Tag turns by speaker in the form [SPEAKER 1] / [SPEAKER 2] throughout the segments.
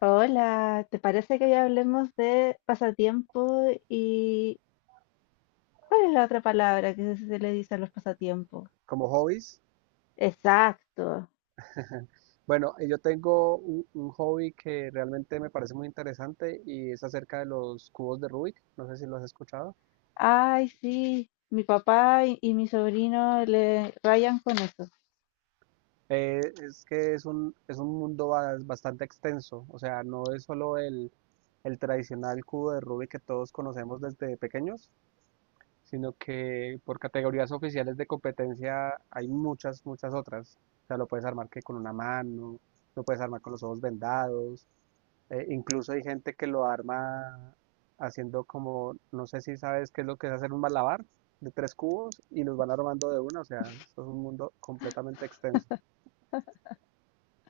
[SPEAKER 1] Hola, ¿te parece que hoy hablemos de pasatiempo y cuál es la otra palabra que se le dice a los pasatiempos?
[SPEAKER 2] Como hobbies,
[SPEAKER 1] Exacto.
[SPEAKER 2] bueno, yo tengo un hobby que realmente me parece muy interesante y es acerca de los cubos de Rubik. No sé si lo has escuchado.
[SPEAKER 1] Ay, sí, mi papá y mi sobrino le rayan con eso.
[SPEAKER 2] Es que es es un mundo bastante extenso, o sea, no es solo el tradicional cubo de Rubik que todos conocemos desde pequeños, sino que por categorías oficiales de competencia hay muchas, muchas otras. O sea, lo puedes armar que con una mano, lo puedes armar con los ojos vendados. Incluso hay gente que lo arma haciendo como, no sé si sabes qué es lo que es hacer un malabar de tres cubos y los van armando de una, o sea, esto es un mundo completamente extenso.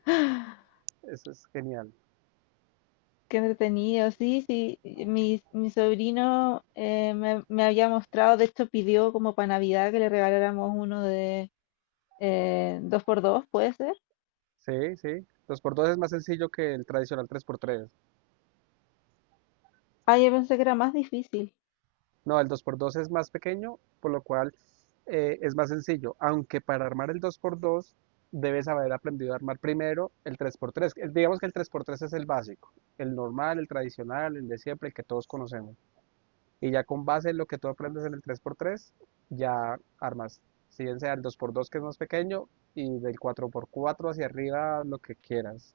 [SPEAKER 2] Eso es genial.
[SPEAKER 1] Qué entretenido, sí, sí. Mi sobrino me había mostrado, de hecho pidió como para Navidad que le regaláramos uno de dos por dos, ¿puede ser?
[SPEAKER 2] Sí, sí. Dos por dos es más sencillo que el tradicional tres por tres.
[SPEAKER 1] Ah, yo pensé que era más difícil.
[SPEAKER 2] No, el dos por dos es más pequeño, por lo cual es más sencillo. Aunque para armar el dos por dos debes haber aprendido a armar primero el tres por tres. Digamos que el tres por tres es el básico, el normal, el tradicional, el de siempre, el que todos conocemos. Y ya con base en lo que tú aprendes en el tres por tres ya armas, si bien sea el dos por dos que es más pequeño, y del cuatro por cuatro hacia arriba lo que quieras.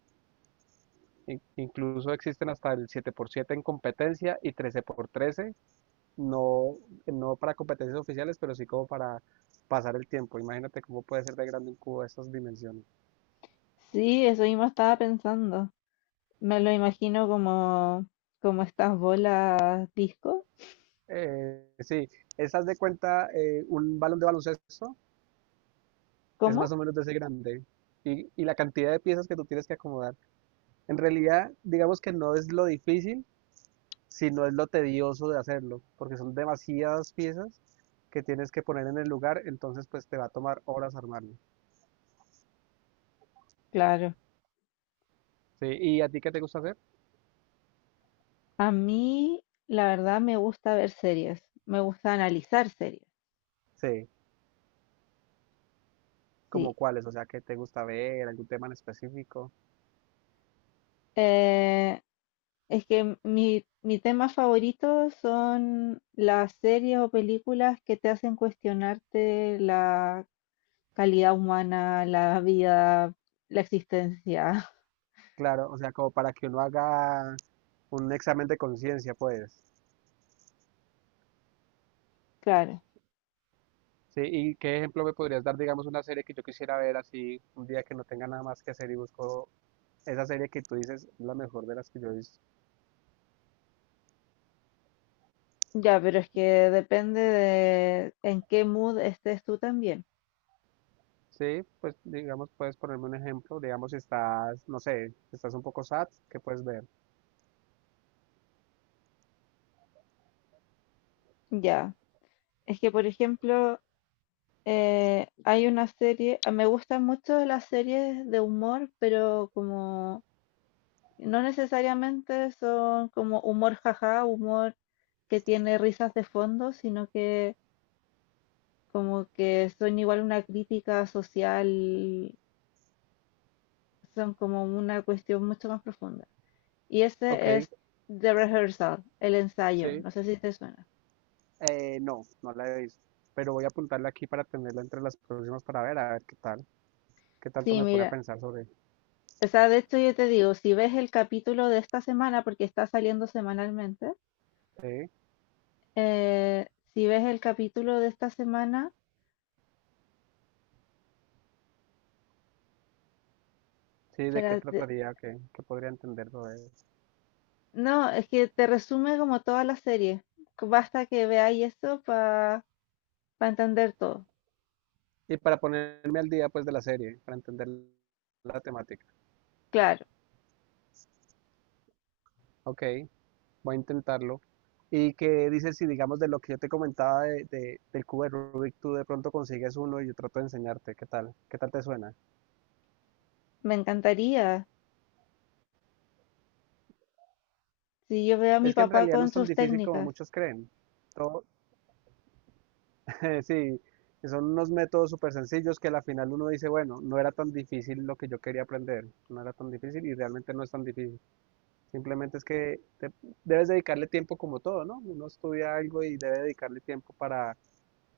[SPEAKER 2] Incluso existen hasta el siete por siete en competencia y trece por trece no, no para competencias oficiales, pero sí como para pasar el tiempo. Imagínate cómo puede ser de grande un cubo de estas dimensiones.
[SPEAKER 1] Sí, eso mismo estaba pensando. Me lo imagino como estas bolas disco.
[SPEAKER 2] Sí, esas de cuenta, un balón de baloncesto es más
[SPEAKER 1] ¿Cómo?
[SPEAKER 2] o menos de ese grande, y la cantidad de piezas que tú tienes que acomodar. En realidad, digamos que no es lo difícil, sino es lo tedioso de hacerlo, porque son demasiadas piezas que tienes que poner en el lugar, entonces pues te va a tomar horas armarlo.
[SPEAKER 1] Claro.
[SPEAKER 2] Sí, ¿y a ti qué te gusta hacer?
[SPEAKER 1] A mí, la verdad, me gusta ver series. Me gusta analizar series.
[SPEAKER 2] Sí, como
[SPEAKER 1] Sí.
[SPEAKER 2] cuáles, o sea, ¿qué te gusta ver, algún tema en específico?
[SPEAKER 1] Eh, es que mi tema favorito son las series o películas que te hacen cuestionarte la calidad humana, la vida, la existencia.
[SPEAKER 2] Claro, o sea, como para que uno haga un examen de conciencia, pues.
[SPEAKER 1] Claro.
[SPEAKER 2] Sí, ¿y qué ejemplo me podrías dar? Digamos, una serie que yo quisiera ver así, un día que no tenga nada más que hacer, y busco esa serie que tú dices es la mejor de las que yo he visto.
[SPEAKER 1] Ya, pero es que depende de en qué mood estés tú también.
[SPEAKER 2] Sí, pues digamos, puedes ponerme un ejemplo, digamos, si estás, no sé, si estás un poco sad, ¿qué puedes ver?
[SPEAKER 1] Ya. Es que, por ejemplo, hay una serie, ah, me gustan mucho las series de humor, pero como no necesariamente son como humor jaja, humor que tiene risas de fondo, sino que como que son igual una crítica social, son como una cuestión mucho más profunda. Y
[SPEAKER 2] Ok,
[SPEAKER 1] ese es The Rehearsal, el ensayo,
[SPEAKER 2] sí,
[SPEAKER 1] no sé si te suena.
[SPEAKER 2] no, no la he visto, pero voy a apuntarla aquí para tenerla entre las próximas para ver, a ver qué tal, qué tanto
[SPEAKER 1] Sí,
[SPEAKER 2] me pone a
[SPEAKER 1] mira.
[SPEAKER 2] pensar sobre,
[SPEAKER 1] O sea, de hecho yo te digo, si ves el capítulo de esta semana, porque está saliendo semanalmente,
[SPEAKER 2] sí,
[SPEAKER 1] eh, si ves el capítulo de esta semana,
[SPEAKER 2] sí, de qué
[SPEAKER 1] espérate,
[SPEAKER 2] trataría, qué, qué podría entender sobre eso.
[SPEAKER 1] no, es que te resume como toda la serie. Basta que veáis eso para entender todo.
[SPEAKER 2] Y para ponerme al día, pues, de la serie, para entender la temática.
[SPEAKER 1] Claro,
[SPEAKER 2] Ok, voy a intentarlo. Y que dice, si digamos de lo que yo te comentaba de, del cubo de Rubik, tú de pronto consigues uno y yo trato de enseñarte, ¿qué tal? ¿Qué tal te suena?
[SPEAKER 1] me encantaría. Si yo veo a mi
[SPEAKER 2] Es que en
[SPEAKER 1] papá
[SPEAKER 2] realidad no
[SPEAKER 1] con
[SPEAKER 2] es tan
[SPEAKER 1] sus
[SPEAKER 2] difícil como
[SPEAKER 1] técnicas,
[SPEAKER 2] muchos creen. Todo, sí, son unos métodos súper sencillos que a la final uno dice, bueno, no era tan difícil lo que yo quería aprender, no era tan difícil, y realmente no es tan difícil. Simplemente es que debes dedicarle tiempo como todo, ¿no? Uno estudia algo y debe dedicarle tiempo para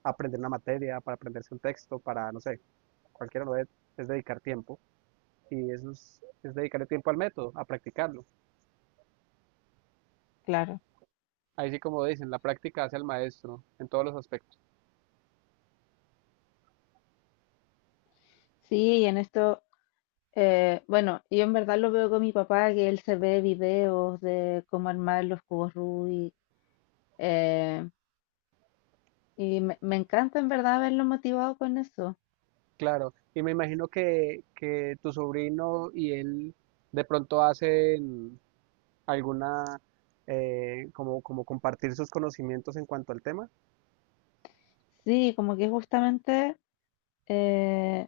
[SPEAKER 2] aprender una materia, para aprenderse un texto, para, no sé, cualquiera lo es dedicar tiempo, y eso es dedicarle tiempo al método, a practicarlo.
[SPEAKER 1] claro.
[SPEAKER 2] Ahí sí como dicen, la práctica hace al maestro en todos los aspectos.
[SPEAKER 1] Sí, y en esto, bueno, yo en verdad lo veo con mi papá, que él se ve videos de cómo armar los cubos Rubik. Y me encanta en verdad verlo motivado con eso.
[SPEAKER 2] Claro, y me imagino que tu sobrino y él de pronto hacen alguna, como, como compartir sus conocimientos en cuanto al tema.
[SPEAKER 1] Sí, como que justamente eh,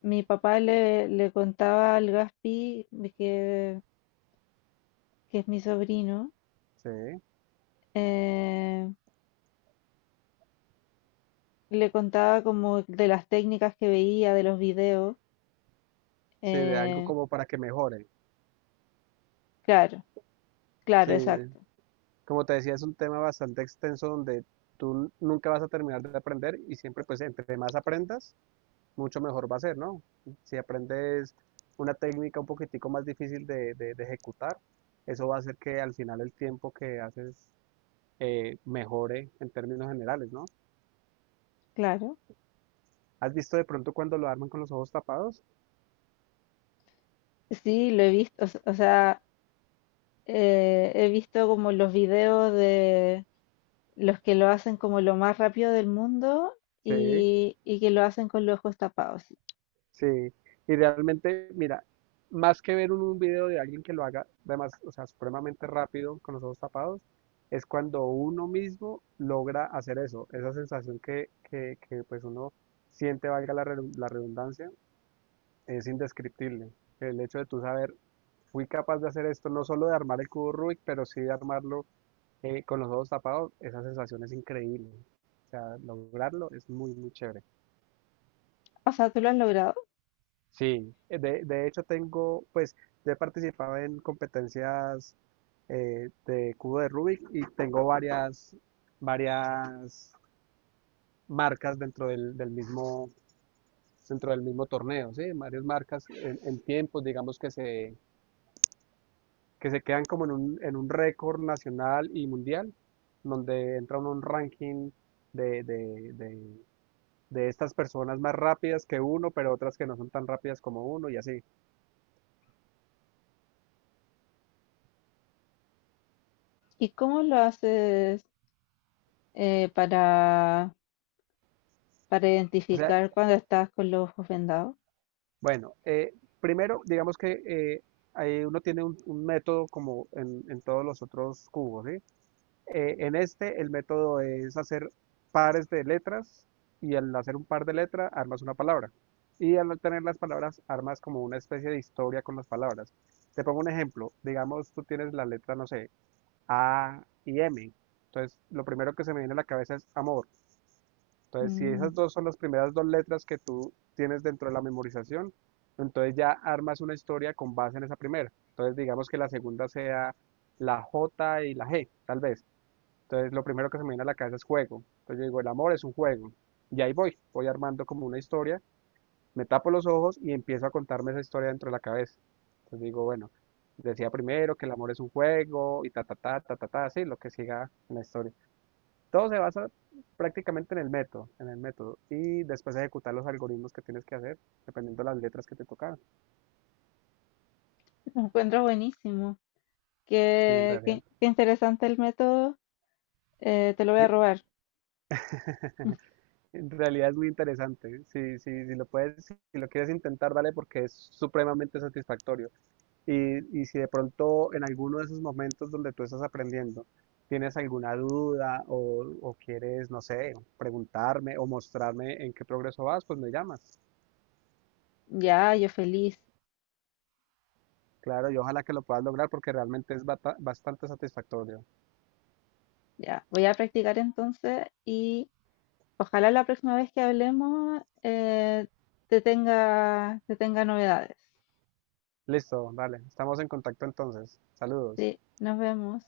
[SPEAKER 1] mi papá le contaba al Gaspi, de que es mi sobrino,
[SPEAKER 2] Sí,
[SPEAKER 1] eh, le contaba como de las técnicas que veía, de los videos.
[SPEAKER 2] sí, de algo
[SPEAKER 1] eh,
[SPEAKER 2] como para que mejore.
[SPEAKER 1] claro,
[SPEAKER 2] Sí,
[SPEAKER 1] claro, exacto,
[SPEAKER 2] como te decía, es un tema bastante extenso donde tú nunca vas a terminar de aprender, y siempre pues entre más aprendas, mucho mejor va a ser, ¿no? Si aprendes una técnica un poquitico más difícil de, de ejecutar, eso va a hacer que al final el tiempo que haces mejore en términos generales, ¿no?
[SPEAKER 1] claro.
[SPEAKER 2] ¿Has visto de pronto cuando lo arman con los ojos tapados?
[SPEAKER 1] Sí, lo he visto, o, o sea, he visto como los videos los que lo hacen como lo más rápido del mundo
[SPEAKER 2] Sí,
[SPEAKER 1] y que lo hacen con los ojos tapados.
[SPEAKER 2] sí. Y realmente, mira, más que ver un video de alguien que lo haga, además, o sea, supremamente rápido con los ojos tapados, es cuando uno mismo logra hacer eso, esa sensación que pues uno siente, valga la, la redundancia, es indescriptible. El hecho de tú saber, fui capaz de hacer esto, no solo de armar el cubo Rubik, pero sí de armarlo con los ojos tapados, esa sensación es increíble. O sea, lograrlo es muy, muy chévere.
[SPEAKER 1] O sea, tú lo has logrado.
[SPEAKER 2] Sí, de hecho tengo, pues, yo he participado en competencias de cubo de Rubik, y tengo varias, varias marcas dentro del, del mismo, dentro del mismo torneo, ¿sí? Varias marcas en tiempos, digamos, que se quedan como en un récord nacional y mundial, donde entra uno a un ranking de, de estas personas más rápidas que uno, pero otras que no son tan rápidas como uno, y así.
[SPEAKER 1] ¿Y cómo lo haces eh, para, para
[SPEAKER 2] O sea,
[SPEAKER 1] identificar cuando estás con los ojos vendados?
[SPEAKER 2] bueno, primero digamos que ahí uno tiene un método como en todos los otros cubos, ¿sí? En este, el método es hacer pares de letras, y al hacer un par de letras armas una palabra. Y al tener las palabras armas como una especie de historia con las palabras. Te pongo un ejemplo. Digamos, tú tienes la letra, no sé, A y M. Entonces, lo primero que se me viene a la cabeza es amor. Entonces, si
[SPEAKER 1] Mm,
[SPEAKER 2] esas dos son las primeras dos letras que tú tienes dentro de la memorización, entonces ya armas una historia con base en esa primera. Entonces, digamos que la segunda sea la J y la G, tal vez. Entonces lo primero que se me viene a la cabeza es juego. Entonces yo digo, el amor es un juego. Y ahí voy, voy armando como una historia, me tapo los ojos y empiezo a contarme esa historia dentro de la cabeza. Entonces digo, bueno, decía primero que el amor es un juego y ta, ta, ta, ta, ta, ta, así, lo que siga en la historia. Todo se basa prácticamente en el método, en el método. Y después ejecutar los algoritmos que tienes que hacer, dependiendo de las letras que te tocaban.
[SPEAKER 1] lo encuentro buenísimo.
[SPEAKER 2] Y en
[SPEAKER 1] Qué,
[SPEAKER 2] realidad,
[SPEAKER 1] qué interesante el método. Te lo voy a
[SPEAKER 2] y-
[SPEAKER 1] robar.
[SPEAKER 2] en realidad es muy interesante. Si, si, si lo puedes, si lo quieres intentar, dale porque es supremamente satisfactorio. Y si de pronto en alguno de esos momentos donde tú estás aprendiendo tienes alguna duda o quieres, no sé, preguntarme o mostrarme en qué progreso vas, pues me llamas.
[SPEAKER 1] Ya, yo feliz.
[SPEAKER 2] Claro, y ojalá que lo puedas lograr porque realmente es bastante satisfactorio.
[SPEAKER 1] Ya, voy a practicar entonces y ojalá la próxima vez que hablemos, te tenga novedades.
[SPEAKER 2] Listo, vale, estamos en contacto entonces. Saludos.
[SPEAKER 1] Sí, nos vemos.